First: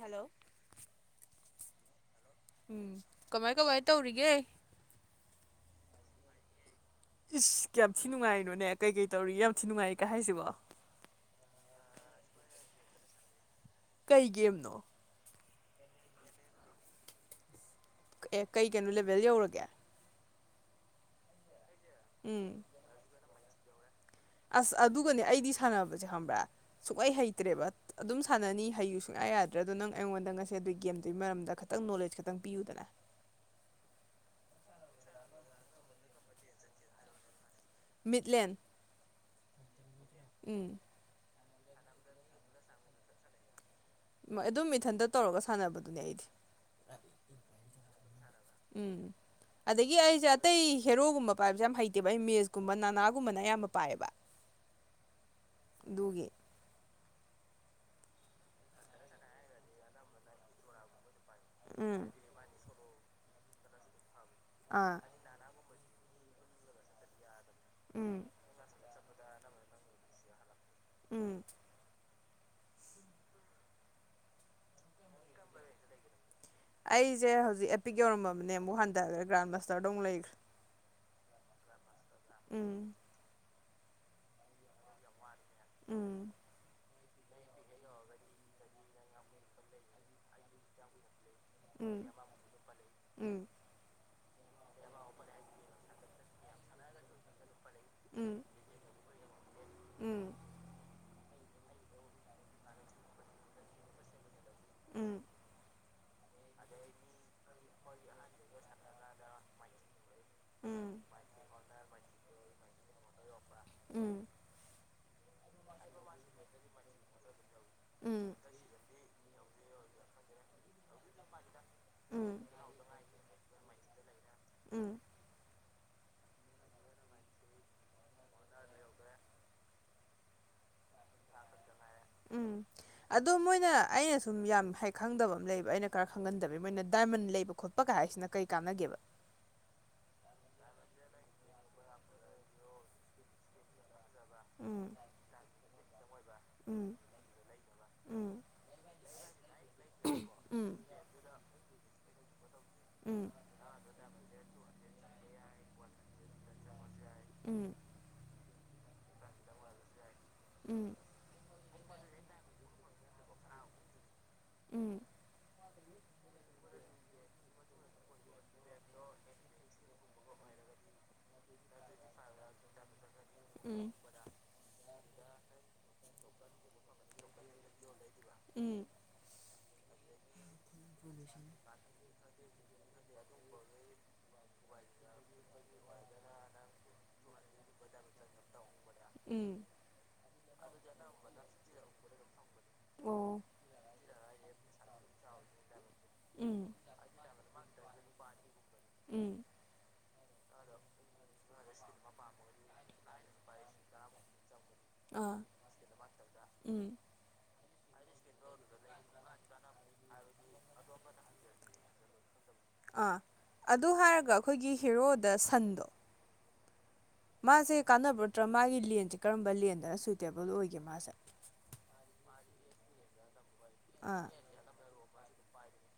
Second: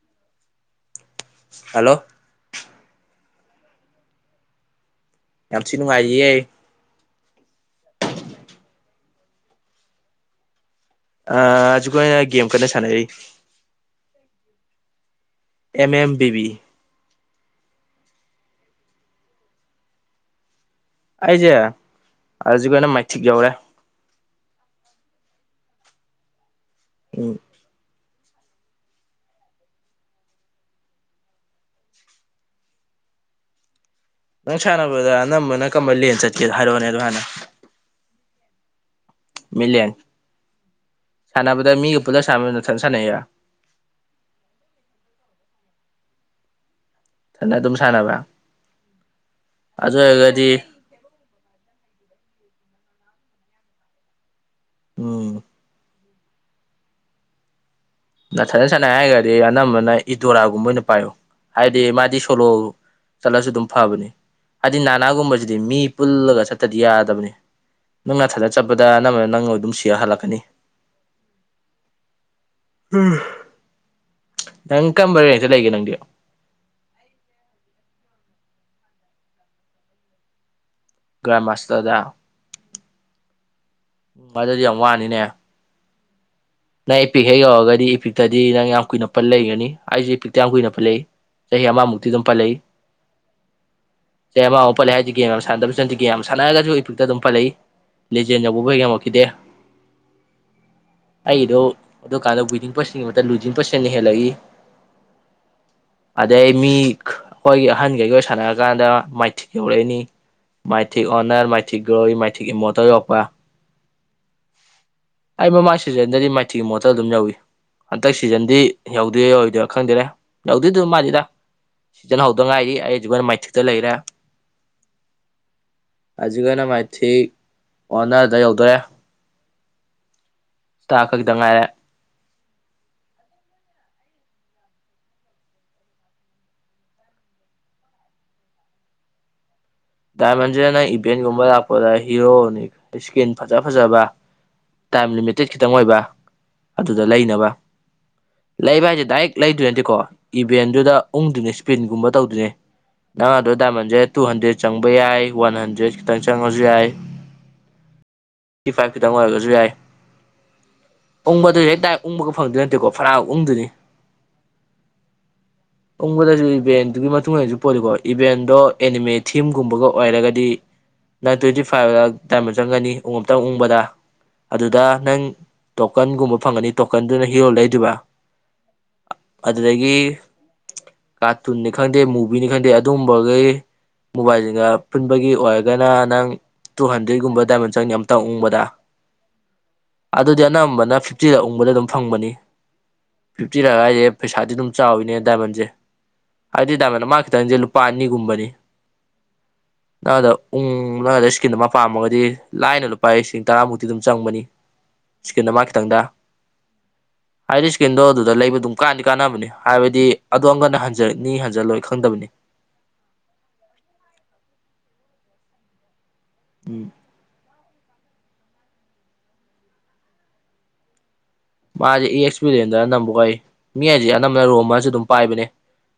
hello hello ꯎꯝ ꯀꯃꯥꯏ ꯀꯃꯥꯏ ꯇꯧꯔꯤꯒꯦ ꯌꯥꯝꯁꯤꯅ ꯃꯥꯦ ꯏꯁ ꯀꯌꯥꯝ ꯊꯤ ꯅꯨꯡꯉꯥꯏꯅꯣꯅꯦ ꯀꯩ ꯀꯩ ꯇꯧꯔꯤ ꯌꯥꯝ ꯊꯤ ꯅꯨꯡꯉꯥꯏ ꯀꯩ ꯍꯥꯏꯁꯤꯕꯣ ꯑꯖꯤꯛꯀꯅ ꯒꯦꯝ ꯀꯟꯅ ꯁꯥꯟꯅꯩ ꯑꯩ ꯀꯩ ꯦꯦꯝꯅꯣ ꯑꯦꯝ ꯑꯦꯝ ꯕꯤꯕꯤ ꯑꯦ ꯀꯩ ꯀꯩꯅꯣ ꯂꯦꯕꯦꯜꯦꯜ ꯌꯧꯔꯒꯦ ꯑꯩꯁꯦ ꯎꯝ ꯍꯧꯖꯤꯛ ꯑꯣꯏꯅ ꯃꯥꯏꯊꯤꯛ ꯌꯧꯔꯦ ꯑꯁ ꯑꯗꯨꯒꯅꯦ ꯑꯩꯗꯤ ꯁꯥꯟꯅꯕꯁꯦ ꯈꯪꯕ꯭ꯔꯥ ꯁꯨꯛꯍꯩ ꯎꯝ ꯍꯩꯇ꯭ꯔꯦꯕ ꯑꯗꯨꯝ ꯁꯥꯟꯅꯅꯤ ꯍꯩꯌꯨ ꯁꯨꯡꯌꯥ ꯌꯥꯗ꯭ꯔꯦ ꯑꯗꯣ ꯅꯪ ꯑꯩꯉꯣꯟꯗ ꯉꯁ ꯑꯗꯨꯒꯤ ꯒꯦꯝꯗꯨꯒꯤ ꯃꯔꯝꯗ ꯈꯤꯇꯪ ꯅꯣꯂꯦꯖ ꯈꯛꯇꯪ ꯄꯤꯌꯨꯗꯅ ꯅꯪ ꯁꯥꯟꯅꯕꯗ ꯑꯅꯝꯕ ꯅꯪ ꯀꯝꯕ ꯂꯅ ꯆꯠꯀꯦꯗ ꯍꯥꯏꯔꯛꯑꯣꯅꯦ ꯑꯗꯨ ꯍꯥꯟꯅ ꯃꯤꯂꯦꯟ ꯃꯤꯂꯦꯟ ꯁꯥꯟꯅꯕꯗ ꯃꯤꯒ ꯄꯨꯂ ꯁꯥꯟꯅꯕ ꯃꯊꯟ ꯁꯥꯟꯅꯩ ꯑꯗꯨꯝ ꯃꯤꯊꯟꯇ ꯇꯧꯔꯒ ꯁꯥꯟꯅꯕꯗꯨꯅꯦ ꯑꯩꯗꯤ ꯑꯗꯨ ꯁꯥꯟ ꯁꯥꯟꯅꯕ꯭ꯔ ꯎꯝ ꯑꯗꯒꯤ ꯑꯩꯁꯦ ꯑꯣꯏꯔꯒꯗꯤ ꯑꯇꯩ ꯍꯦꯔꯣꯒꯨꯝꯕ ꯄꯥꯏꯕꯁꯦ ꯌꯥꯝ ꯍꯩꯇꯦꯕ ꯑꯩ ꯃꯦꯁ ꯀꯨꯝꯕ ꯅꯥꯒꯨꯝꯕꯅ ꯑꯌꯥꯝꯕ ꯄꯥꯏꯌꯦꯕ ꯎꯝ ꯑꯗꯨꯒꯤ ꯅꯊꯠꯅ ꯁꯥꯟꯅ ꯍꯥꯏꯔꯒꯗꯤ ꯑꯅꯝꯕꯅ ꯏꯗꯣꯔꯥꯒꯨꯝꯕ ꯑꯣꯏꯅ ꯄꯥꯏꯌꯨ ꯍꯥꯏꯗꯤ ꯎꯝ ꯃꯥꯗꯤ ꯁꯣꯂꯣ ꯆꯠꯂꯁꯨ ꯑꯗꯨꯝ ꯐꯕꯅꯤ ꯍꯥꯏꯗꯤ ꯑꯥ ꯅꯥꯅꯥꯒꯨꯝꯕꯁꯤꯗꯤ ꯃꯤ ꯄꯨꯜꯂꯒ ꯆꯠꯇꯗꯤ ꯌꯥꯗꯕꯅꯤ ꯎꯝ ꯅꯪꯅꯊꯗ ꯆꯠꯄꯗ ꯅꯝꯕ ꯅꯪꯅ ꯑꯗꯨꯝ ꯁꯤꯔ ꯍꯜꯂꯛꯀꯅꯤ ꯎꯝ ꯅꯪ ꯀꯝꯕꯔꯦꯟꯁꯦ ꯂꯩꯒꯦ ꯅꯪꯗꯤ ꯑꯩꯁꯦ ꯍꯧꯖꯤꯛ ꯑꯦꯄꯤꯛ ꯌꯧꯔꯃꯕꯅꯦ ꯑꯃꯨꯛ ꯍꯟꯊꯈ꯭ꯔꯦ ꯒ꯭ꯔꯥꯟ ꯃꯥꯁꯇꯔꯗꯣ ꯑꯃꯨꯛ ꯂꯩꯈ꯭ꯔꯦ ꯭ꯔꯝ ꯃꯥꯁꯇꯔꯗ ꯎꯝ ꯎꯝ ꯑꯗꯨꯗꯗꯤ ꯌꯥꯝ ꯋꯥꯅꯤꯅꯦ ꯎꯝ ꯅꯪ ꯏꯄꯤꯛ ꯍꯦꯛ ꯌꯧꯔꯒꯗꯤ ꯏꯄꯤꯛꯇꯗꯤ ꯅꯪ ꯌꯥꯝ ꯀꯨꯏꯅ ꯄ ꯂꯩꯒꯅꯤ ꯑꯩꯁꯨꯦ ꯏꯄꯤꯛꯇ ꯌꯥꯝ ꯀꯨꯏꯅ ꯄ ꯂꯩ ꯆꯍꯤ ꯎꯝ ꯑꯃꯃꯨꯛꯇꯤꯗꯨꯝ ꯄꯂꯛ ꯎꯝ ꯁ ꯑꯃꯥꯎ ꯄꯜꯂꯦ ꯍꯥꯏꯗꯤ ꯒꯦꯝ ꯌꯥꯝ ꯁꯥꯟꯗꯅꯁꯨꯅꯗ ꯒꯦꯝ ꯁꯥꯟꯅꯔꯒꯁꯨ ꯏꯄꯤꯛꯇ ꯑꯗꯨ ꯄꯜꯂꯛꯏ ꯂꯤꯖꯦꯅꯕꯨꯕꯒꯃ ꯀꯗꯦ ꯎꯝ ꯑꯩꯗꯣ ꯑꯗꯨꯀꯥꯟꯗ ꯋꯤꯗꯤꯡ ꯄꯔꯁꯟꯒꯤ ꯂꯨꯗꯤꯤꯡ ꯄꯔꯁꯟꯟꯅ ꯍꯦꯜꯂꯛꯏ ꯎꯝ ꯑꯗꯩ ꯃꯤ ꯑꯩꯈꯣꯏꯒꯤ ꯑꯍꯟꯈꯩꯒꯤ ꯑꯣꯏꯅ ꯁꯥꯟꯅꯔꯀꯥꯟꯗ ꯃꯥꯏꯊꯤꯛ ꯌꯧꯔꯛꯏꯅꯤ ꯎꯝ ꯃꯥꯏꯊꯤ ꯑꯣꯅꯔ ꯃꯥꯏꯊꯤꯛ ꯒꯣꯏ ꯃꯥꯏꯊꯤ ꯏꯃꯣ ꯇꯧ ꯌꯄ ꯎꯝ ꯑꯩ ꯃꯃꯥꯡ ꯁꯤꯖꯟꯗꯗꯤ ꯃꯥꯏꯊꯤꯒꯤ ꯃꯣꯠꯇ ꯑꯗꯨꯝ ꯌꯧꯏꯤ ꯍꯟꯗꯛ ꯁꯤꯖꯟꯗꯤ ꯌꯧꯗꯋ ꯈꯪꯗꯦꯔꯦ ꯂꯧꯗꯣꯏꯗꯨ ꯃꯥꯅꯤꯗ ꯎꯝ ꯎꯝ ꯁꯤꯖꯤꯜꯍꯧꯗ ꯉꯥꯏꯔꯤ ꯑꯩꯁꯨꯅ ꯃꯥꯏꯊꯤꯛꯇ ꯂꯩꯔꯦ ꯎꯝ ꯍꯧꯖꯤꯛꯅ ꯃꯥꯏꯊꯤ ꯑꯣꯅꯔꯗ ꯌꯧꯗꯔꯦ ꯆ ꯈꯛꯇ ꯉꯥꯏꯔꯦ ꯎꯝ ꯑꯗꯣ ꯃꯣꯏꯅ ꯑꯩꯅ ꯁꯨꯝ ꯌꯥꯝ ꯍ ꯈꯪꯗꯕ ꯑꯃ ꯂꯩꯕ ꯑꯩꯅ ꯈꯔ ꯈꯪꯍꯟꯗꯕ ꯃꯣꯏꯅ ꯗꯥꯏꯃꯟ ꯂꯩꯕ ꯈꯣꯠꯄ ꯍꯥꯏꯁꯤꯅ ꯀꯔꯤ ꯀꯥꯟꯅꯒꯦꯕ ꯗꯥꯏꯃꯟꯁꯤꯗ ꯅꯪ ꯏꯚꯦꯟꯒꯨꯝꯕ ꯂꯥꯛꯄꯗ ꯍꯤꯔꯣꯅꯤ ꯏꯁꯀꯤꯔꯤꯟ ꯐꯖ ꯐꯖꯕ ꯎꯝ ꯇꯥꯏꯝ ꯂꯤꯃꯤꯇꯦꯠ ꯈꯤꯇꯪ ꯑꯣꯏꯕ ꯎꯝ ꯑꯗꯨꯗ ꯂꯩꯅꯕ ꯎꯝ ꯂꯩꯕ ꯍꯥꯏꯁꯦ ꯗꯥꯏꯔꯦꯛ ꯂꯩꯗꯣꯏ ꯅꯠꯇꯦꯀꯣ ꯎꯝ ꯏꯚꯦꯟꯗꯨꯗ ꯎꯪꯗꯨꯅꯦ ꯏꯁꯄꯤꯟꯒꯨꯝꯕ ꯇꯧꯗꯅꯦ ꯎꯝ ꯅꯪꯗꯣ ꯗꯥꯏꯃꯟꯁꯦ ꯇꯨ ꯍꯟꯗ꯭ꯔꯦꯠ ꯆꯪꯕ ꯌꯥꯏ ꯋꯥꯟ ꯍꯟꯗ꯭ꯔꯦꯗ ꯈꯤꯇꯪ ꯆꯪꯉꯁꯨ ꯌꯥꯏ ꯎꯝ ꯇꯤ ꯐꯥꯏꯚ ꯈꯤꯇꯪ ꯑꯣꯏꯔꯒꯁꯨ ꯌꯥꯏ ꯎꯝ ꯎꯪꯕꯗ ꯍꯦꯛ ꯀꯗꯥꯏ ꯎꯪꯕꯒ ꯐꯪꯗꯣꯏ ꯅꯠꯇꯦꯀꯣ ꯐꯔꯥ ꯎꯪꯗꯣꯏꯅꯤ ꯎꯝ ꯎꯕꯗꯁꯨ ꯏꯚꯦꯟꯗꯨꯒꯤ ꯃꯇꯨꯡ ꯏꯁꯨ ꯄꯣꯜꯂꯤꯀꯣ ꯏꯚꯦꯟꯗꯣ ꯑꯦꯠꯃꯤꯟ ꯊꯤꯝꯒꯨꯝꯕꯒ ꯑꯣꯏꯔꯒꯗꯤ ꯅꯥꯏꯟ ꯇ꯭ꯋꯦꯟꯇꯤ ꯐꯥꯏꯚ ꯗꯥꯏꯃꯟ ꯆꯪꯒꯅꯤ ꯎꯝꯇꯪ ꯎꯪꯕꯗ ꯎꯝ ꯑꯗꯨꯗ ꯅꯪ ꯇꯣꯀꯟꯒꯨꯝꯕ ꯐꯪꯒꯅꯤ ꯇꯣꯀꯟꯗꯨꯅ ꯍꯤꯔꯣꯜ ꯂꯩꯗꯣꯏꯕ ꯎꯝ ꯑꯗꯨ ꯑꯗꯨꯗꯒꯤ ꯀꯥꯔꯇꯨꯟꯅꯤ ꯈꯪꯗꯦ ꯃꯨꯚꯤꯅꯤ ꯈꯪꯗꯦ ꯑꯗꯨꯝꯕꯈꯩ ꯎꯏꯁꯤꯒ ꯄꯨꯟꯕꯒꯤ ꯑꯣꯏꯔꯒꯅ ꯅꯪ ꯇꯨ ꯍꯟꯗ꯭ꯔꯦꯠꯀꯨꯝꯕ ꯗꯥꯏꯃꯟ ꯆꯪꯅꯤ ꯑꯃꯇꯪ ꯎꯪꯕꯗ ꯎꯝ ꯎꯝ ꯑꯗꯨꯗꯤ ꯑꯅꯝꯕꯅ ꯐꯤꯐꯇꯤꯗ ꯎꯕꯗ ꯑꯗꯨꯝ ꯐꯪꯕꯅꯤ ꯑꯣ ꯐꯤꯐꯇꯤꯔꯥꯏꯁꯦ ꯄꯩꯁꯥꯗꯤ ꯑꯗꯨꯝ ꯆꯥꯎꯋꯤꯅꯦ ꯗꯥꯏꯃꯟꯁꯦ ꯎꯝ ꯑꯗꯨꯗꯤ ꯇꯥꯃꯅ ꯃꯥ ꯈꯤꯇꯪꯁꯦ ꯂꯨꯄꯥ ꯑꯅꯤꯒꯨꯝꯕꯅꯤ ꯎ ꯅꯪꯗ ꯎ ꯅꯪꯗ ꯏꯁꯀꯤꯟ ꯑꯃ ꯄꯥꯝꯃꯒꯗꯤ ꯂꯥꯏꯅ ꯂꯨꯄꯥ ꯂꯤꯁꯤꯡ ꯇꯔꯥꯃꯨꯛꯇꯤ ꯑꯗꯨꯝ ꯆꯪꯕꯅꯤ ꯑꯥ ꯆꯀꯜꯗ ꯃꯥ ꯈꯤꯇꯪꯗ ꯎꯝ ꯑꯗꯨ ꯂꯩꯕ ꯑꯗꯨꯝ ꯀꯥꯟꯗꯤ ꯀꯥꯟꯅꯕꯅꯤ ꯍꯥꯏꯕꯗꯤ ꯑꯗꯣꯅ ꯍꯟ ꯍꯟꯖꯜꯂꯣꯏ ꯈꯪꯗꯕꯅꯤ ꯑꯥ ꯑꯗꯨ ꯍꯥꯏꯔꯒ ꯑꯩꯈꯣꯏꯒꯤ ꯍꯦꯔꯣꯗ ꯁꯟꯗꯣ ꯎꯝ ꯃꯥꯁꯦ ꯀꯥꯟꯅꯕ ꯅꯠꯇ꯭ꯔ ꯃꯥꯒꯤ ꯂꯦꯟꯁꯦ ꯀꯔꯝꯕ ꯂꯦꯟꯗꯅ ꯁꯨꯏꯇꯦꯕꯜ ꯑꯣꯏꯒꯦ ꯃꯥꯁꯦ ꯃꯥꯁꯦ ꯑꯦ ꯑꯦꯛꯁꯄꯤꯔꯤꯟꯗ ꯑꯅꯝꯕ ꯑꯣꯏ ꯃꯤ ꯍꯥꯏꯁꯦ ꯑꯥ ꯑꯅꯝꯕꯅ ꯔꯣꯝ ꯑꯃꯁꯨ ꯑꯗꯨꯝ ꯄꯥꯏꯕꯅꯦ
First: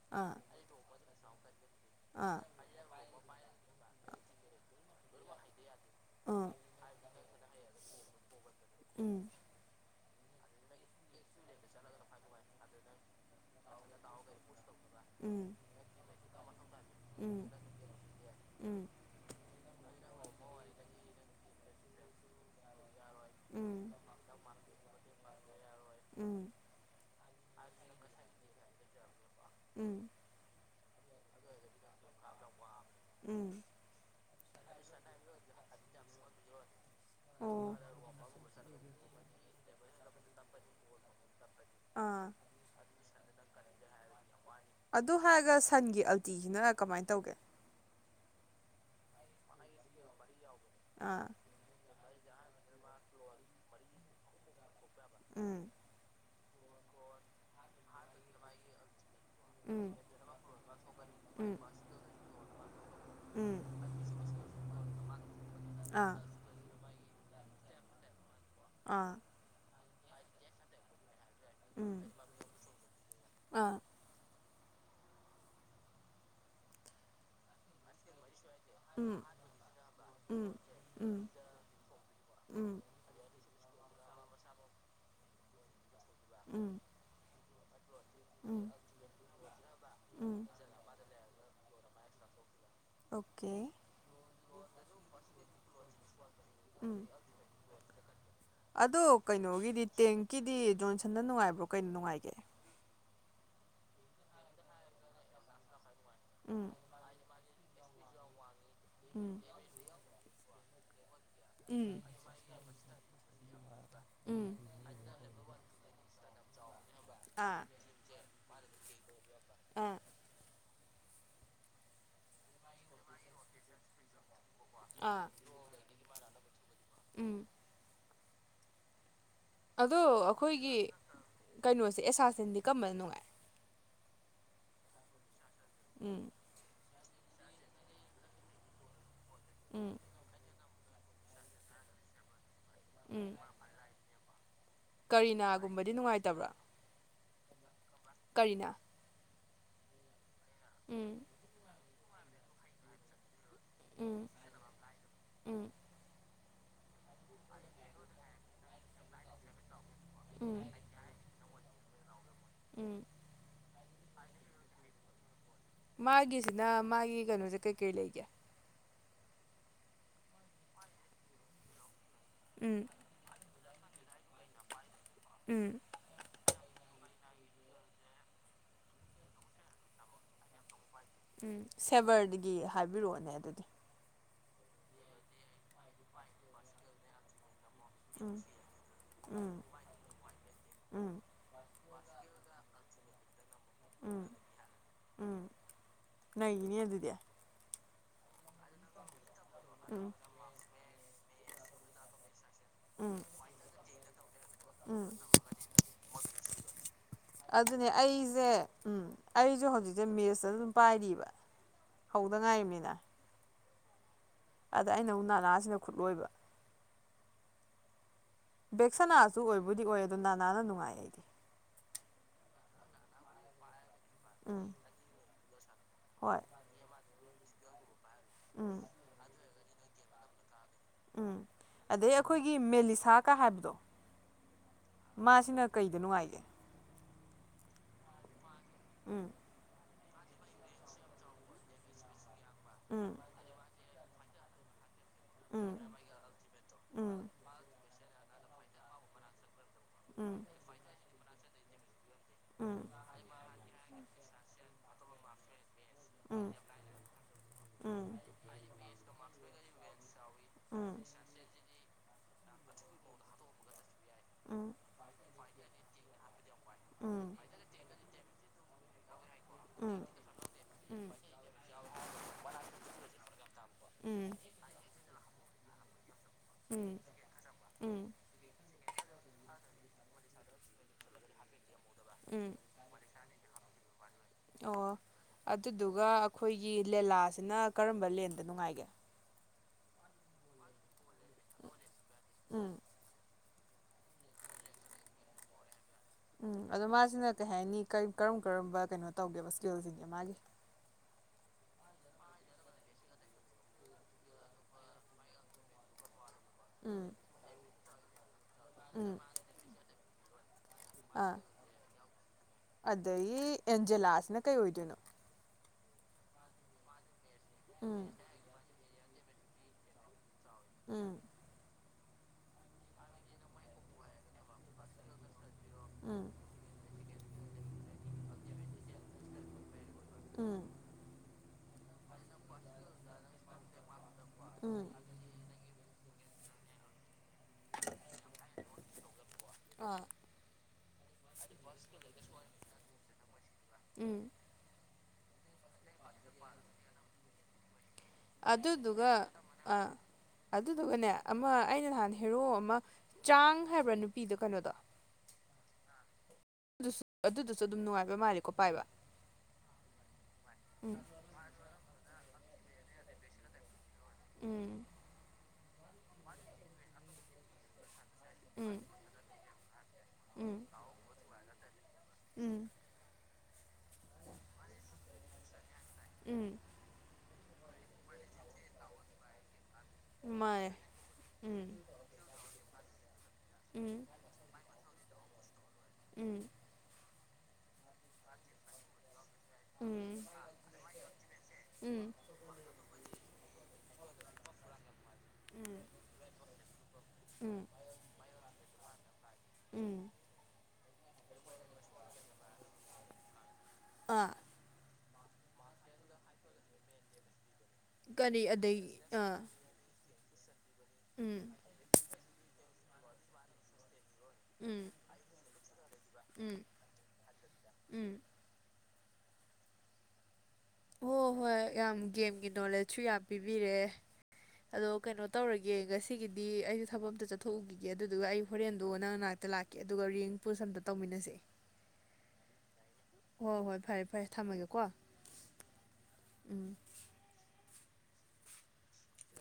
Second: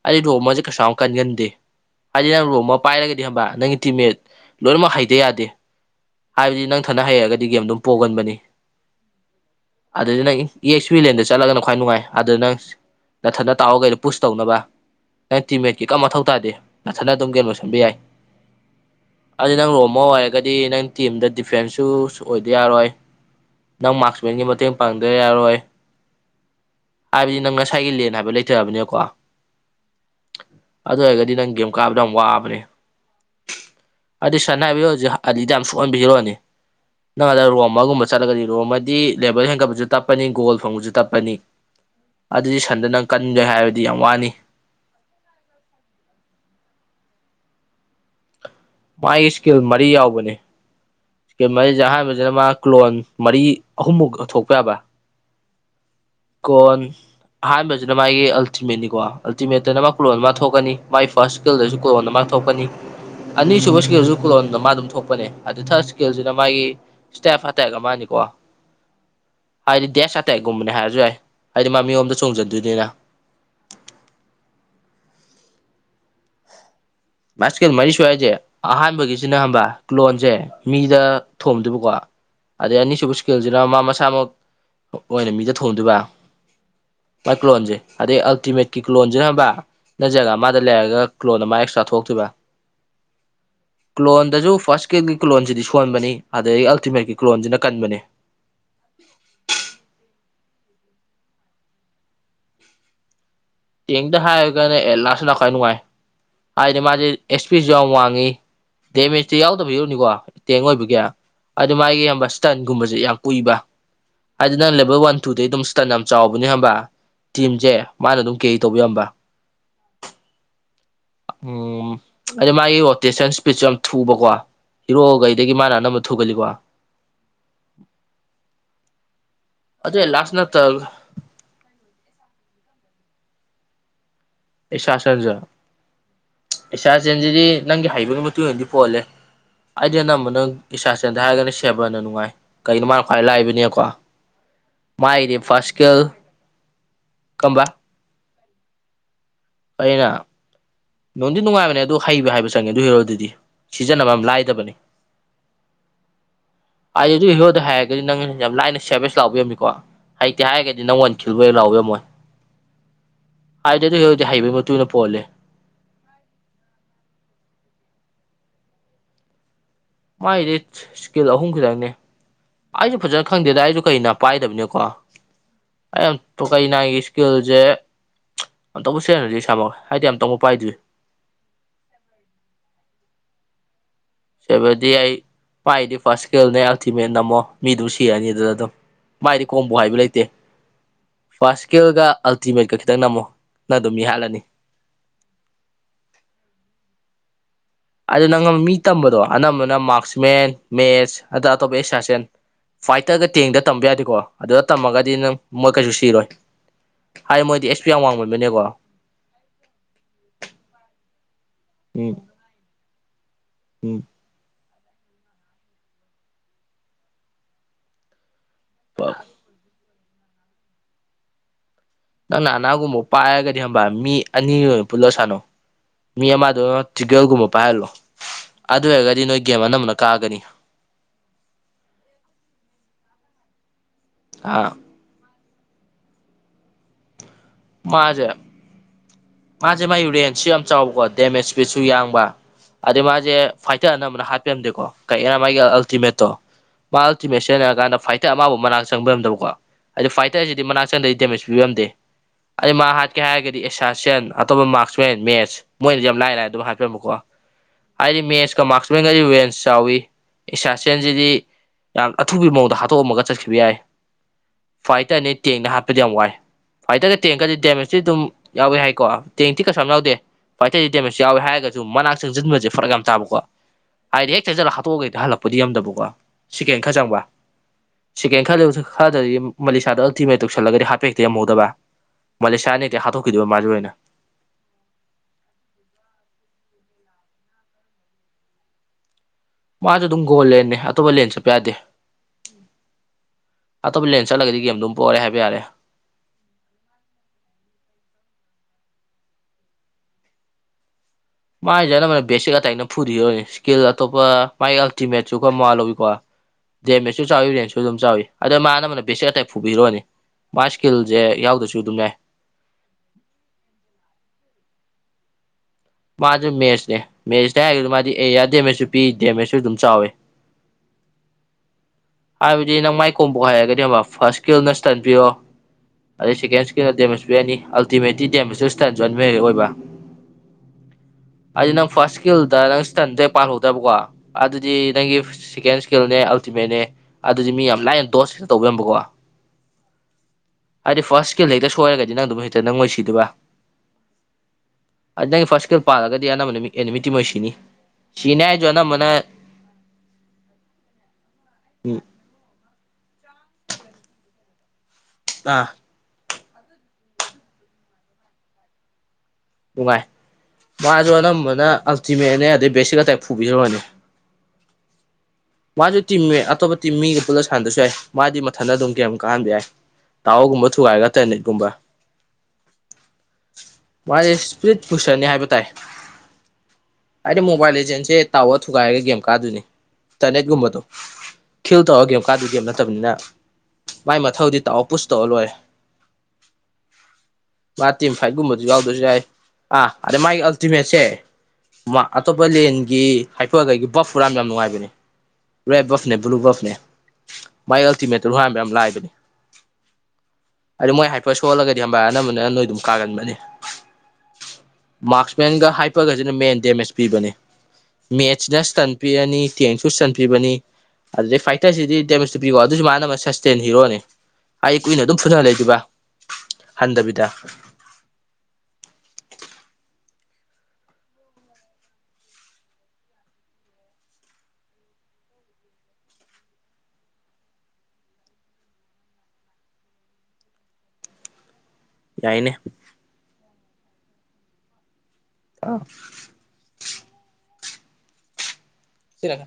ꯑꯩ ꯔꯣ ꯑꯥ ꯑꯃꯁꯦ ꯀꯩꯁꯨ ꯀꯟꯒꯟꯗꯦ ꯍꯥꯏꯗꯤ ꯑꯥ ꯅꯪ ꯔꯣꯝ ꯑꯃ ꯄꯥꯏꯔꯒꯗꯤ ꯍꯕ ꯅꯪꯒꯤ ꯇꯤꯃꯦꯠ ꯂꯣꯏꯅꯃꯛ ꯍꯩꯗ ꯌꯥꯗꯦ ꯑꯥ ꯑꯗꯨꯒꯤ ꯑꯗꯨꯝ ꯄꯣꯛꯍꯟꯕꯅꯤ ꯎꯝ ꯑꯗꯨꯗꯤ ꯅꯪ ꯑꯦꯛꯁꯋꯤꯂꯦꯟꯗ ꯆꯠꯂꯒꯅ ꯈ꯭ꯋꯥꯏ ꯅꯨꯡꯉꯥꯏ ꯑꯗꯨ ꯅꯪ ꯅꯊꯟꯗ ꯇꯥꯛꯑꯣ ꯀꯩꯅꯣ ꯄꯨꯁ ꯇꯧꯅꯕ ꯅꯪ ꯎꯝ ꯇꯤꯝ ꯃꯦꯠ ꯀꯌꯝ ꯃꯊꯧ ꯇꯥꯗꯦ ꯅꯥꯊꯅ ꯑꯗꯨꯝ ꯒꯦꯝ ꯎꯝ ꯂꯣꯁꯤꯟꯕ ꯌꯥꯏ ꯎꯝ ꯑꯗꯨ ꯅꯪ ꯔꯣꯝ ꯑꯃ ꯑꯣꯏꯔꯒꯗꯤ ꯅꯪ ꯇꯤꯝꯗ ꯗꯤꯐꯦꯟꯁꯁꯨ ꯑꯣꯏꯗ ꯌꯥꯔꯣꯏ ꯎꯝ ꯅꯪ ꯃꯥꯛꯁꯃꯦꯟꯒꯤ ꯃꯇꯦꯡ ꯄꯥꯡꯗꯕ ꯌꯥꯔꯣꯏ ꯎꯝ ꯍꯥꯏꯕꯗꯤ ꯅꯪ ꯉꯁꯥꯏꯒꯤ ꯂꯦꯟ ꯍꯥꯏꯕ ꯂꯩꯊꯔꯕꯅꯦꯀꯣ ꯎꯝ ꯑꯗꯨ ꯑꯣꯏꯔꯒꯗꯤ ꯅꯪ ꯒꯦꯝ ꯀꯥꯕꯗ ꯌꯥꯝ ꯋꯥꯕꯅꯦ ꯎꯝ ꯑ ꯁꯅ ꯍꯥꯏꯕꯤꯔꯣ ꯍꯧꯖꯤꯛ ꯑꯗꯤꯗꯤ ꯌꯥꯝ ꯁꯣꯛꯍꯟꯕꯤꯔꯛꯑꯣꯅꯦ ꯅꯪꯗ ꯔꯣꯝ ꯑꯣ ꯑꯃꯒꯨꯝꯕ ꯆꯠꯂꯒꯗꯤ ꯔꯣꯝꯃ ꯂꯦꯕꯔ ꯍꯦꯟꯒꯠꯄꯁꯨ ꯇꯞꯄꯅꯤ ꯒꯣꯜ ꯐꯪꯕꯁꯨ ꯇꯞꯄꯅꯤ ꯑꯥ ꯑꯗꯨꯗꯤ ꯁꯟꯗ ꯅꯪ ꯀꯟꯗ꯭ꯔꯦ ꯍꯥꯏꯕꯗꯤ ꯌꯥꯝ ꯋꯥꯅꯤ ꯑꯗꯨ ꯍꯥꯏꯔꯒ ꯁꯟꯒꯤ ꯑꯜꯇꯤꯁꯤꯅ ꯀꯃꯥꯏꯅ ꯇꯧꯒꯦ ꯃꯥꯒꯤ ꯏꯁꯀꯤꯜ ꯃꯔꯤ ꯌꯥꯎꯕꯅꯤ ꯑꯥ ꯏꯁꯀꯤꯜ ꯃꯔꯤꯁꯦ ꯍꯥꯏꯕꯁꯤ ꯑꯗꯨꯅ ꯃꯥ ꯀꯂꯣꯟ ꯃꯔꯤ ꯑꯍꯨꯝꯃꯨꯛ ꯊꯣꯛꯄ ꯌꯥꯕ ꯎꯝ ꯀꯣꯟ ꯑꯍꯥꯟꯕꯁꯤꯅ ꯃꯥꯒꯤ ꯑꯜꯇꯤꯃꯦꯠꯅꯤꯀꯣ ꯑꯜꯇꯤꯃꯦꯠꯇꯅ ꯃꯥ ꯎꯝ ꯀꯂꯣꯟ ꯑꯃ ꯊꯣꯛꯀꯅꯤ ꯃꯥꯥꯏ ꯐꯥꯔꯁ ꯎꯝ ꯏꯁꯀꯤꯜꯗꯁꯨ ꯀꯣꯟ ꯑꯃ ꯊꯣꯛꯀꯅꯤ ꯎꯝ ꯑꯅꯤꯁꯨꯕ ꯏꯁꯀꯜꯁꯨ ꯀꯣꯂꯣꯗ ꯃꯥ ꯑꯗꯨꯝ ꯊꯣꯛꯄꯅꯦ ꯑꯗꯨ ꯊꯔꯠ ꯑꯥ ꯏꯁꯦꯜꯁꯤꯅ ꯃꯥꯒꯤ ꯏꯁꯇꯦꯐ ꯑꯇꯦꯛ ꯑꯃꯅꯤꯅꯤꯀꯣ ꯑꯥ ꯍꯥꯏꯗꯤ ꯗꯦꯁ ꯑꯇꯦꯛꯀꯨꯝꯕꯅꯦ ꯍꯥꯏꯔꯁꯨ ꯌꯥꯏ ꯍꯥꯏꯗꯤ ꯎꯝ ꯃꯃꯤꯌꯣꯝꯗ ꯆꯣꯡꯖꯗꯣꯏꯅꯤꯅ ꯑꯥ ꯃꯁꯀ ꯃꯔꯤꯁꯨꯨ ꯍꯥꯏꯖꯦ ꯎꯝ ꯑꯍꯥꯟꯕꯒꯤꯁꯤꯅ ꯍꯝꯕ ꯂꯣꯟꯁꯦ ꯎꯝ ꯃꯤꯗ ꯎꯝ ꯊꯣꯝꯗꯕꯀꯣ ꯑꯗꯩ ꯎꯝ ꯑꯅꯤꯁꯨꯕ ꯏꯁꯀꯤꯜ ꯑꯗꯨꯅ ꯃꯥ ꯃꯁꯥꯃꯛ ꯑꯣꯏꯅ ꯃꯤꯗ ꯊꯣꯟꯗꯕ ꯎꯝ ꯑꯩ ꯀꯂꯣꯟꯁꯦ ꯑꯗꯩ ꯎꯝ ꯑꯜꯇꯤꯃꯦꯠꯀꯤ ꯀꯣꯟꯁꯤꯅ ꯍꯕ ꯅ ꯖꯔꯒ ꯎꯝ ꯃꯥꯗ ꯂꯩꯔꯒ ꯀꯂꯣꯟ ꯑꯃ ꯑꯦꯛꯁꯇ꯭ꯔꯥ ꯊꯣꯛ ꯑꯣꯀꯦ ꯀꯂꯣꯟꯗꯁꯨ ꯐꯥꯔꯁ ꯀꯦꯀꯤ ꯀꯂꯣꯟꯁꯤꯗꯤ ꯁꯣꯟꯕꯅꯤ ꯑꯗꯩ ꯎꯝ ꯑꯜꯇꯤꯃꯦꯠꯀꯤ ꯀꯂꯣꯟꯁꯤꯅ ꯀꯟꯕꯅꯦ ꯑꯗꯣ ꯀꯩꯅꯣꯒꯤꯗꯤ ꯇꯦꯡꯀꯤꯗꯤ ꯖꯣꯟꯁꯟꯗ ꯅꯨꯡꯉꯥꯏꯕ꯭ꯔꯣ ꯀꯩꯅ ꯅꯨꯡꯉꯥꯏꯒꯦ ꯇꯦꯡꯗ ꯍꯥꯏꯔꯒꯅ ꯑꯦ ꯂꯥꯁꯁꯨ ꯂꯥꯏ ꯅꯨꯡꯉꯥꯏ ꯎꯝ ꯍꯥꯏꯗꯤ ꯃꯥꯁꯦ ꯑꯦꯁ ꯄꯤ ꯁꯨ ꯌꯥꯝ ꯋꯥꯡꯉꯤ ꯗꯦꯃꯦꯖꯇꯤ ꯎꯝ ꯌꯥꯎꯗꯕ ꯌꯔꯨꯅꯤꯀꯣꯇꯦꯡ ꯑꯣꯏꯕꯒꯤ ꯑꯗꯨ ꯎꯝ ꯃꯥꯒꯤ ꯏꯕ ꯏꯁꯇꯟꯒꯨꯝꯕꯁꯦ ꯌꯥꯝ ꯀꯨꯏꯕ ꯑꯗꯨ ꯎꯝ ꯅꯪ ꯂꯦꯕꯦꯜ ꯋꯥꯟ ꯇꯨꯗꯩ ꯑꯗꯨꯝ ꯇꯟ ꯌꯥꯝ ꯆꯥꯎꯕꯅꯦ ꯍꯕ ꯑꯥ ꯇꯤꯝꯁꯦ ꯃꯥꯅ ꯑꯗꯨꯝ ꯀꯦꯔꯤ ꯇꯧꯕ ꯌꯥꯝꯝꯕ ꯑꯥ ꯎꯝ ꯑꯗꯩ ꯃꯥꯒꯤ ꯔꯣꯇꯦꯁꯟ ꯏꯁꯄꯤꯠꯁꯨ ꯌꯥꯝ ꯊꯨꯕꯀꯣ ꯑꯥ ꯏꯤꯔꯣꯒꯩꯗꯒꯤ ꯃꯥꯅ ꯑꯅꯝꯕ ꯊꯨꯒꯜꯂꯤꯀꯣ ꯎꯝ ꯑꯗꯨ ꯑꯗꯣ ꯑꯦꯠꯂꯥꯁ ꯑꯩꯈꯣꯏꯒꯤ ꯅꯠꯇ꯭ꯔꯒ ꯀꯩꯅꯣꯁꯦ ꯑꯦꯁꯥꯇꯟꯗꯤ ꯀꯝꯕꯅ ꯅꯨꯡꯉꯥꯏ ꯑꯦꯁ ꯑꯥꯁꯔꯖ ꯎꯝ ꯄꯩꯁꯥ ꯆꯦꯟꯁꯤꯗꯤ ꯅꯪꯒꯤ ꯍꯩꯕꯒꯕ ꯇꯨ ꯑꯣꯏꯅꯗꯤ ꯄꯣꯜꯂꯦ ꯍꯥꯏꯗꯤ ꯎꯝ ꯑꯅꯝꯕ ꯅꯪ ꯏꯁ ꯁꯥ ꯁꯦꯟꯗ ꯍꯥꯏꯔꯒꯅ ꯁꯦꯕꯅ ꯅꯨꯡꯉꯥꯏ ꯀꯩꯅꯅꯣ ꯃꯥꯅ ꯈ꯭ꯋꯥꯏ ꯎꯝ ꯂꯥꯏꯏꯕꯅꯦꯀꯣ ꯀꯔꯤꯅꯥꯒꯨꯝꯕꯗꯤ ꯅꯨꯡꯉꯥꯏꯇꯕ꯭ꯔꯥ ꯀꯝꯕ ꯀꯔꯤꯅꯥ ꯑꯩꯅ ꯎꯝ ꯅꯅꯨꯡꯗꯤ ꯅꯨꯡꯉꯥꯏꯕꯅꯦ ꯑꯗꯨ ꯍꯩꯕ ꯍꯥꯏꯕ ꯆꯪꯉꯦ ꯑꯗꯨ ꯍꯤꯔꯣꯗꯨꯗꯤ ꯁꯤꯖꯤꯟꯅꯕ ꯑꯃ ꯎꯝ ꯂꯥꯏꯗꯕꯅꯤ ꯎꯝ ꯍꯥꯏꯗꯤ ꯑꯗꯨ ꯍꯍꯣꯔꯗ ꯍꯥꯏꯔꯒꯗꯤ ꯅꯪ ꯌꯥꯝ ꯂꯥꯏꯅ ꯁꯦꯚꯁ ꯂꯥꯎꯕꯔꯝꯃꯤꯀꯣ ꯍꯩꯛꯇꯤ ꯎꯝ ꯍꯥꯏꯔꯒꯗꯤ ꯅꯪ ꯋꯥꯟ ꯊꯤꯜꯨ ꯍ ꯂꯥꯎꯔꯝꯃꯣꯏ ꯎꯝ ꯍꯥꯏꯥꯏꯗ ꯑꯗꯨ ꯍꯧꯖꯤ ꯍꯧꯖꯤꯛ ꯍꯩꯕꯒꯤ ꯃꯇꯨꯡ ꯏꯟꯅ ꯄꯣꯜꯂꯦ ꯃꯥꯒꯤꯁꯤꯅ ꯃꯥꯒꯤ ꯀꯩꯅꯣꯁꯦ ꯀꯩ ꯀꯔꯤ ꯂꯩꯒꯦ ꯃꯥꯏꯗꯤ ꯏꯁꯀꯤꯜ ꯑꯍꯨꯝ ꯈꯤꯇꯪꯅꯦ ꯎꯝ ꯑꯩꯁꯨ ꯐꯖꯅ ꯈꯪꯗꯦꯗ ꯑꯩꯁꯨ ꯀꯩꯅ ꯄꯥꯏꯗꯕꯅꯤꯀꯣ ꯎꯝ ꯑꯩ ꯌꯥꯝ ꯀꯩꯅꯒꯤ ꯏꯁꯀꯤꯜꯁꯦ ꯑꯇꯧꯕ ꯁꯦꯡꯅꯗꯤ ꯁꯥꯃꯛꯋꯦ ꯍꯥꯏꯗꯤ ꯌꯥꯝꯇꯧꯕ ꯄꯥꯏꯗꯣꯏꯏ ꯎꯝ ꯁꯦꯕꯔꯗꯒꯤ ꯍꯥꯏꯕꯤꯔꯛꯑꯣꯅꯦ ꯑꯗꯨꯗꯤ ꯁꯕꯗꯤ ꯑꯩ ꯄꯥꯏꯗꯤ ꯐꯥꯔꯁ ꯀꯦꯜꯅꯦ ꯑꯜꯇꯤꯃꯦꯠ ꯅꯝꯃꯣ ꯃꯤꯗꯨ ꯁꯤꯔꯅꯤ ꯑꯗꯨꯗ ꯑꯗꯨꯝ ꯃꯥꯏꯗꯤ ꯎꯝ ꯀꯣꯕꯨ ꯍꯥꯏꯕ ꯂꯩꯇꯦ ꯎꯝ ꯐꯁꯀꯦꯜꯒ ꯑꯜꯇꯤꯃꯦꯠꯀ ꯈꯤꯇꯪ ꯅꯝꯃꯣ ꯅꯪ ꯑꯗꯨꯝ ꯃꯤ ꯎꯝ ꯍꯥꯠꯂꯅꯤ ꯎꯝ ꯅꯈꯤꯅꯤ ꯑꯗꯨꯗꯤ ꯑꯗꯨ ꯅꯪ ꯃꯤ ꯇꯝꯕꯗꯣ ꯑꯅꯝꯕꯅ ꯎꯝ ꯃꯥꯔꯛꯁꯃꯦꯟ ꯃꯦꯠꯁ ꯑꯗ꯭ꯔ ꯑꯇꯣꯞꯄ ꯑꯦꯁꯤꯌꯥꯁꯟ ꯎꯝ ꯐꯥꯏꯠꯇꯔꯒ ꯇꯦꯡꯗ ꯇꯝꯕ ꯌꯥꯗꯦꯀꯣ ꯑꯗꯨꯗ ꯎꯝ ꯇꯝꯃꯒꯗꯤ ꯅꯪ ꯃꯣꯏ ꯀꯩꯁꯨ ꯁꯤꯔꯣꯏ ꯍꯥꯏꯗꯤ ꯃꯣꯏꯗꯤ ꯑꯦꯁ ꯑꯗꯨꯅꯦ ꯄꯤ ꯌꯥꯝ ꯑꯩꯁꯦ ꯋꯥꯡꯃꯟꯕꯅꯦꯀꯣ ꯎꯝ ꯑꯩꯁꯨ ꯍꯧꯖꯤꯛꯁꯦ ꯃꯦꯁꯇ ꯑꯗꯨꯝ ꯄꯥꯏꯔꯤꯕ ꯎꯝ ꯍꯧꯗ ꯉꯥꯏꯔꯤꯕꯅꯤꯅ ꯎꯝ ꯑꯗ ꯑꯩꯅ ꯑꯃꯨꯛ ꯅꯅꯥꯁꯤꯅ ꯈꯨꯠꯂꯣꯏꯕ ꯕꯦꯛꯁꯅꯥꯁꯨ ꯑꯣꯏꯕꯨꯗꯤ ꯑꯣꯏ ꯑꯗꯨꯗ ꯅꯅꯥꯟꯅ ꯅꯨꯡꯉꯥꯏ ꯑꯩꯗꯤ ꯅꯪꯅ ꯑꯅꯥꯒꯨꯝꯕ ꯄꯥꯏꯔꯒꯗꯤ ꯍꯕ ꯃꯤ ꯑꯅꯤ ꯎꯝ ꯄꯨꯜꯂ ꯁꯥꯥꯟꯅꯣ ꯃꯤ ꯍꯣꯏ ꯑꯃꯗꯣ ꯆꯤꯒꯦꯜꯒꯨꯝꯕ ꯄꯥꯏꯍꯜꯂꯣ ꯎꯝ ꯑꯗꯨ ꯑꯣꯏꯔꯒꯗꯤ ꯅꯣꯏ ꯒꯦꯝ ꯑꯅꯝꯕꯅ ꯀꯥꯑꯒꯅꯤ ꯎꯝ ꯑꯗꯩ ꯑꯩꯈꯣꯏꯒꯤ ꯃꯦꯂꯤꯁꯥꯀ ꯍꯥꯏꯕꯗꯣ ꯑꯥ ꯃꯥꯁꯤꯅ ꯀꯩꯗ ꯅꯨꯡꯉꯥꯏꯒꯦ ꯃꯥꯖꯦ ꯎꯝ ꯃꯥ ꯦ ꯃꯥꯒꯤ ꯔꯦꯟꯖꯁꯨ ꯌꯥꯝ ꯆꯥꯎꯕꯀꯣ ꯗꯦꯃꯦꯖ ꯄꯤꯁꯨ ꯌꯥꯡꯕ ꯑꯗꯩ ꯎꯝ ꯃꯥꯁꯦ ꯑꯅ ꯑꯃꯅ ꯍꯥꯞꯄꯤꯔꯝꯦꯀꯣ ꯀꯔ ꯃꯥꯒꯤ ꯎꯝ ꯑꯜꯇꯤꯃꯦꯠꯇꯣ ꯃꯥ ꯎꯝ ꯑꯜꯇꯤꯃꯦꯠ ꯁꯤꯖꯤꯟꯅꯔꯀꯥꯟꯗ ꯐꯥꯏꯇꯔ ꯑꯃꯕꯨ ꯃꯅꯥꯛ ꯆꯪꯕꯔꯝꯗꯕꯀꯣ ꯑꯗ ꯎꯝ ꯐꯥꯏꯇꯔꯁꯤꯗꯤ ꯃꯅꯥꯛ ꯆꯪꯗꯗꯤ ꯗꯦꯃꯦꯖ ꯄꯤꯕꯤꯔꯝꯗꯦ ꯑꯩ ꯃꯥ ꯎꯝ ꯍꯥꯠꯀꯦ ꯍꯥꯏꯔꯒꯗꯤ ꯑꯦꯁꯁꯤꯌꯥꯟ ꯑꯇꯣꯞꯄ ꯃꯥꯔꯛꯁꯃꯦꯟ ꯃꯦꯠꯁ ꯃꯣꯏꯅꯗꯤ ꯌꯥꯝ ꯂꯥꯏ ꯂꯥꯏ ꯎꯝ ꯑꯗꯨꯝ ꯍꯥꯏꯞꯔꯝꯕꯀꯣ ꯎꯝ ꯍꯥꯏꯗꯤ ꯃꯦꯟꯁꯀ ꯃꯥꯔꯛꯁꯃꯦꯟꯒꯗꯤ ꯋꯦꯟꯁ ꯆꯥꯎꯋꯤ ꯎꯝ ꯎꯝ ꯎꯝ ꯑꯦꯛꯁꯥꯇꯦꯟꯁꯤꯗꯤ ꯌꯥꯝ ꯑꯊꯨꯕ ꯃꯑꯣꯡꯗ ꯍꯥꯠꯇꯣꯛꯑꯝꯃꯒ ꯆꯠꯈꯤꯕ ꯌꯥꯏ ꯎꯝ ꯎꯝ ꯐꯥꯏꯇꯔꯅꯤ ꯇꯦꯡꯅ ꯍꯥꯠꯄꯗꯤ ꯌꯥꯝ ꯋꯥꯏ ꯐꯥꯏꯇꯔꯒ ꯇꯦꯡꯒꯗꯤ ꯗꯦꯃꯦꯁꯇꯤ ꯑꯗꯨꯝ ꯌꯥꯎꯋꯦ ꯍꯥꯏꯀꯣ ꯇꯦꯡꯇꯤ ꯀꯩꯁꯨ ꯌꯥꯝ ꯌꯥꯎꯗꯦ ꯄꯥꯏꯊꯩꯗꯤ ꯗꯦꯃꯦꯁ ꯌꯥꯎꯋꯦ ꯍꯥꯏꯔꯒꯁꯨ ꯃꯅꯥꯛ ꯆꯪꯁꯤꯟꯕꯁꯦ ꯐꯔꯛ ꯌꯥꯝ ꯇꯥꯕꯀꯣ ꯍꯥꯏꯥꯏꯗꯤ ꯎꯝ ꯍꯦ ꯆꯥꯏꯖꯂ ꯍꯥ ꯍꯣꯒꯣꯏꯦ ꯍꯂꯛ ꯄꯨꯗꯤ ꯌꯥꯝꯝꯗꯕꯀꯣ ꯁꯤꯦꯀꯦꯟ ꯎꯝ ꯈꯔ ꯆꯪꯕ ꯎꯝ ꯁꯤꯦꯀꯦꯟ ꯈꯔ ꯂꯩꯕꯁꯨ ꯈꯔꯗꯗꯤ ꯃꯥꯂꯦꯁꯤꯌꯥꯗ ꯑꯜꯇꯤꯃꯦꯠ ꯇꯧꯁꯜꯂꯒꯗꯤ ꯍꯥꯠꯄ ꯍꯦꯛꯇꯤ ꯌꯦꯝꯍꯧꯗꯕ ꯎꯝ ꯃꯥꯂꯦꯁꯤꯌꯥꯅ ꯍꯛꯇꯤ ꯍꯥꯠꯇꯣꯛ ꯑꯩꯣꯏꯗꯕ ꯃꯥꯁꯨ ꯑꯣꯏꯅ ꯑꯣ ꯑꯗꯨꯗꯨꯒ ꯑꯩꯈꯣꯏꯒꯤ ꯂꯦꯂꯥꯁꯤꯅ ꯀꯔꯝꯕ ꯂꯦꯟꯗ ꯅꯨꯡꯉꯥꯏꯒꯦ ꯃꯥꯁꯨ ꯑꯗꯨꯝ ꯒꯣꯜ ꯂꯦꯦ ꯑꯇꯣꯞꯄ ꯂꯦꯟ ꯆꯠꯄ ꯌꯥꯗꯦ ꯎꯝ ꯑꯇꯣꯞꯄ ꯂꯦꯟ ꯆꯠꯂꯒꯗꯤꯦꯝ ꯑꯗꯨꯝ ꯄꯔꯦ ꯍꯥꯏꯕ ꯌꯥꯔꯦ ꯎꯝ ꯑꯗꯣ ꯃꯥꯁꯤꯅ ꯀꯩ ꯍꯥꯏꯅꯤ ꯀꯔꯝ ꯀꯔꯝꯕ ꯀꯩꯅꯣ ꯇꯧꯒꯦꯕ ꯏꯁꯀꯤꯜꯁꯤꯡꯒꯤ ꯃꯥꯒꯤ ꯃꯥꯏꯁꯦ ꯑꯅꯝꯕꯅ ꯕꯦꯁꯤꯛ ꯑꯇꯩꯅ ꯐꯨꯗꯤꯅꯤ ꯏꯁꯀꯤꯜ ꯑꯇꯣꯞꯄ ꯃꯥꯒꯤ ꯑꯜꯇꯤꯃꯦꯠꯁꯨ ꯈꯔ ꯃꯥ ꯂꯧꯋꯤꯀꯣ ꯎꯝ ꯗꯦꯃꯦꯖꯁꯨ ꯆꯥꯎꯋꯤ ꯔꯦꯟꯖꯁꯨ ꯑꯗꯨꯝ ꯆꯥꯎꯋꯤ ꯑꯗ ꯃꯥꯅ ꯑꯃꯅ ꯎꯝ ꯕꯦꯁꯦ ꯑꯇꯩ ꯐꯨꯕꯤꯔꯛꯣꯅꯦ ꯑꯥ ꯑꯗꯗꯒꯤ ꯑꯦꯟꯖꯦꯂꯥꯁꯤꯅ ꯀꯩ ꯑꯣꯏꯗꯣꯏꯅꯣ ꯃꯥꯁꯨ ꯃꯦꯁꯅꯦ ꯃꯦꯠꯁꯅꯦ ꯍꯥꯏꯔꯒꯗꯤ ꯎꯝ ꯃꯥꯗꯤ ꯑꯦꯔꯤꯌꯥ ꯗꯦꯃꯦꯖꯁꯨ ꯄꯤ ꯗꯦꯃꯦꯖꯁꯨ ꯑꯗꯨꯝ ꯆꯥꯎꯋꯤ ꯎꯝ ꯍꯥꯏꯕꯗꯤ ꯅꯪ ꯃꯥꯏ ꯀꯣꯝꯝꯕꯧ ꯍꯥꯏꯔꯒꯗꯤ ꯍꯝꯕ ꯐꯥꯔꯁ ꯀꯦꯜꯅ ꯇꯟꯕꯤꯔꯣ ꯎꯝ ꯑꯗꯩ ꯁꯦꯀꯦꯟꯀꯖ ꯄꯤꯅꯤ ꯑꯜꯤ ꯑꯣꯏꯕ ꯎꯝ ꯍꯥꯏꯗꯤ ꯅꯪ ꯐꯥꯔꯁ ꯏꯁꯀꯤꯜꯗ ꯅꯪ ꯁ꯭ꯇꯟꯗ ꯄꯥꯍꯧꯗꯕꯀꯣ ꯑꯗꯨꯗꯤ ꯎꯝ ꯅꯪꯒꯤ ꯁꯦꯀꯦꯟ ꯅꯦ ꯑꯜꯇꯤꯃꯦꯠꯅꯦ ꯑꯗꯨꯗꯤ ꯃꯤ ꯌꯥꯝ ꯂꯥꯏꯅ ꯗꯣꯁꯅ ꯇꯧꯕꯤꯔꯝꯕꯀꯣ ꯑ ꯍꯥꯏꯗꯤ ꯐꯥꯔꯁꯀꯤꯜ ꯍꯦꯛꯇ ꯁꯣꯏꯔꯒꯗꯤ ꯅꯪ ꯑꯗꯨꯕꯨ ꯍꯦꯛꯇ ꯅꯪꯉꯣꯏꯁꯤꯗꯨꯕ ꯎꯝ ꯅꯪꯒꯤ ꯐꯥꯔꯁ ꯀꯜ ꯄꯥꯔꯒꯗꯤ ꯑꯅꯝꯕ ꯅꯨꯃꯤꯠꯅꯤꯃꯤꯇꯤꯃꯣꯏꯁꯤꯅꯤ ꯑꯗꯨꯗꯨꯒ ꯑꯥ ꯑꯗꯨꯗꯨꯒꯅꯦ ꯑꯃ ꯑꯩꯅ ꯅꯍꯥꯟ ꯍꯦꯔꯣ ꯑꯃ ꯆꯥꯡ ꯍꯥꯏꯕ꯭ꯔꯥ ꯅꯨꯄꯤꯗꯣ ꯀꯩꯅꯣꯗꯣ ꯑꯥ ꯑꯗꯨꯗꯁꯨ ꯑꯗꯨꯝ ꯅꯨꯡꯉꯥꯏꯕ ꯃꯥꯜꯂꯦꯀꯣ ꯄꯥꯏꯕ ꯅꯨꯡꯉꯥꯏ ꯎꯝ ꯃꯥꯁꯨ ꯑꯅꯝꯕꯅ ꯑꯜꯇꯤꯃꯦꯠꯅꯦ ꯑꯗꯩ ꯕꯦꯁꯤꯇ ꯐꯨꯕꯤꯈ꯭ꯔꯨꯔꯅꯤ ꯎꯝ ꯃꯥꯁꯨ ꯇꯤꯝꯅꯦ ꯑꯇꯣꯞꯄ ꯇꯤꯝ ꯃꯤꯒ ꯄꯨꯂ ꯁꯥꯟꯗꯁꯨ ꯌꯥꯏ ꯃꯥꯗꯤ ꯃꯊꯟꯇ ꯎꯝ ꯑꯗꯨꯝ ꯀꯦꯝ ꯀꯥꯍꯟꯕ ꯌꯥꯏ ꯇꯥꯑꯣꯒꯨꯝꯕ ꯊꯨꯒꯥꯏꯔꯒ ꯇ꯭ꯔꯅꯤꯠꯀꯨꯝꯕ ꯎꯝ ꯃꯥꯁ ꯏꯁꯄ꯭ꯔꯤꯠ ꯄꯨꯁꯅꯤ ꯍꯥꯏꯕ ꯇꯥꯏ ꯎꯝ ꯑꯩꯅ ꯃꯣꯕꯥꯏꯜ ꯑꯦꯖꯦꯟꯁꯦ ꯇꯥꯎꯔ ꯊꯨꯒꯥꯏꯔꯒ ꯒꯦꯝ ꯀꯥꯗꯣꯏꯅꯤ ꯎꯝ ꯃꯥꯅꯦ ꯏꯟꯇꯔꯅꯦꯠꯒꯨꯝꯕꯗꯣ ꯎꯝ ꯈꯤꯜ ꯇꯧꯔꯒ ꯒꯦꯝ ꯀꯥꯗ ꯒꯦꯝ ꯅꯠꯇꯕꯅꯤꯅ ꯎꯝ ꯃꯥꯏ ꯃꯊꯧꯗꯤ ꯇꯥꯛꯑꯣ ꯄꯨꯁ ꯇꯧꯑ ꯂꯣꯏꯔꯦ ꯎꯝ ꯃꯥ ꯇꯤ ꯐꯥꯏꯠꯒꯨꯝꯕꯗꯨ ꯌꯥꯎꯗ꯭ꯔꯁꯨ ꯌꯥꯏ ꯑꯥ ꯑꯗ ꯎꯝ ꯃꯥꯒꯤ ꯑꯜꯇꯤꯃꯦꯠꯁꯦ ꯎꯝ ꯑꯇꯣꯞꯄ ꯂꯦꯟꯒꯤ ꯍꯥꯏꯐꯠꯑꯒ ꯕꯐ ꯄꯨꯔꯥ ꯌꯥꯝꯅ ꯅꯨꯡꯉꯥꯏꯕꯅꯤ ꯎꯝ ꯔꯦꯠ ꯕꯐꯅꯦ ꯕ꯭ꯂꯨ ꯕꯐꯅꯦ ꯎꯝ ꯃꯥꯏ ꯑꯜꯇꯤꯃꯦꯠꯇ ꯂꯨꯍꯥꯟꯕ ꯌꯥꯝ ꯂꯥꯛꯏꯕꯅꯤ ꯎꯝ ꯑꯗ ꯃꯣꯏ ꯍꯥꯏꯐꯦꯠ ꯁꯣꯜꯂꯒꯗꯤ ꯌꯥꯝꯕꯥ ꯑꯅꯝꯕꯅ ꯅꯣꯏ ꯑꯗꯨꯝ ꯀꯥꯒꯟꯕꯅꯤ ꯑꯥ ꯃꯥꯛꯁꯃꯦꯟꯒ ꯍꯥꯏꯞꯄꯒꯁꯤꯅ ꯃꯦꯟ ꯗꯦꯃꯦꯖ ꯄꯤꯕꯅꯤ ꯀꯔꯤ ꯃꯦꯠꯆꯅ ꯑꯗꯩ ꯑꯥ ꯇꯟꯕꯤꯔꯅꯤ ꯇꯦꯡꯁꯨ ꯇꯟꯕꯤꯕꯅꯤ ꯑꯗꯨꯗꯩ ꯎꯝ ꯐꯥꯏꯇꯔꯁꯤꯗꯤ ꯗꯦꯃꯦꯖꯇꯨ ꯄꯤꯌꯣ ꯑꯗꯨꯁꯨ ꯃꯥꯅ ꯑꯃ ꯁꯁꯇꯦꯟ ꯍꯤꯔꯣꯅꯦ ꯑꯩ ꯎꯝ ꯀꯨꯏꯅ ꯑꯗꯨꯝ ꯐꯨꯖꯅ ꯂꯩꯕ ꯎꯝ ꯍꯟꯗꯕꯤꯗ ꯎꯝ ꯍꯣ ꯍꯣꯏ ꯌꯥꯝ ꯒꯦꯝꯒꯤ ꯅꯣꯂꯦꯖꯁꯨ ꯌꯥꯝ ꯄꯤꯕꯤꯔꯛꯑꯦ ꯑꯗꯣ ꯀꯩꯅꯣ ꯇꯧꯔꯒꯦ ꯉꯁꯤꯒꯤꯗꯤ ꯑꯩꯁꯨ ꯊꯕꯝꯇ ꯆꯠꯊꯣꯛꯎꯈꯤꯒꯦ ꯑꯗꯨꯗꯨꯒ ꯑꯩ ꯍꯣꯔꯦꯟꯗꯣ ꯅꯪ ꯇ ꯂꯥꯛꯀꯦ ꯑꯗꯨꯒ ꯔꯦꯡ ꯄꯨꯁ ꯑꯝꯇ ꯇꯧꯃꯤꯟꯅꯁꯦ ꯌꯥꯏꯅꯦ ꯍꯣꯏ ꯍꯣꯏ ꯐꯔꯦ ꯐꯔꯦ ꯊꯝꯃꯒꯦꯀꯣ ꯑ ꯎꯝ ꯁꯤꯔ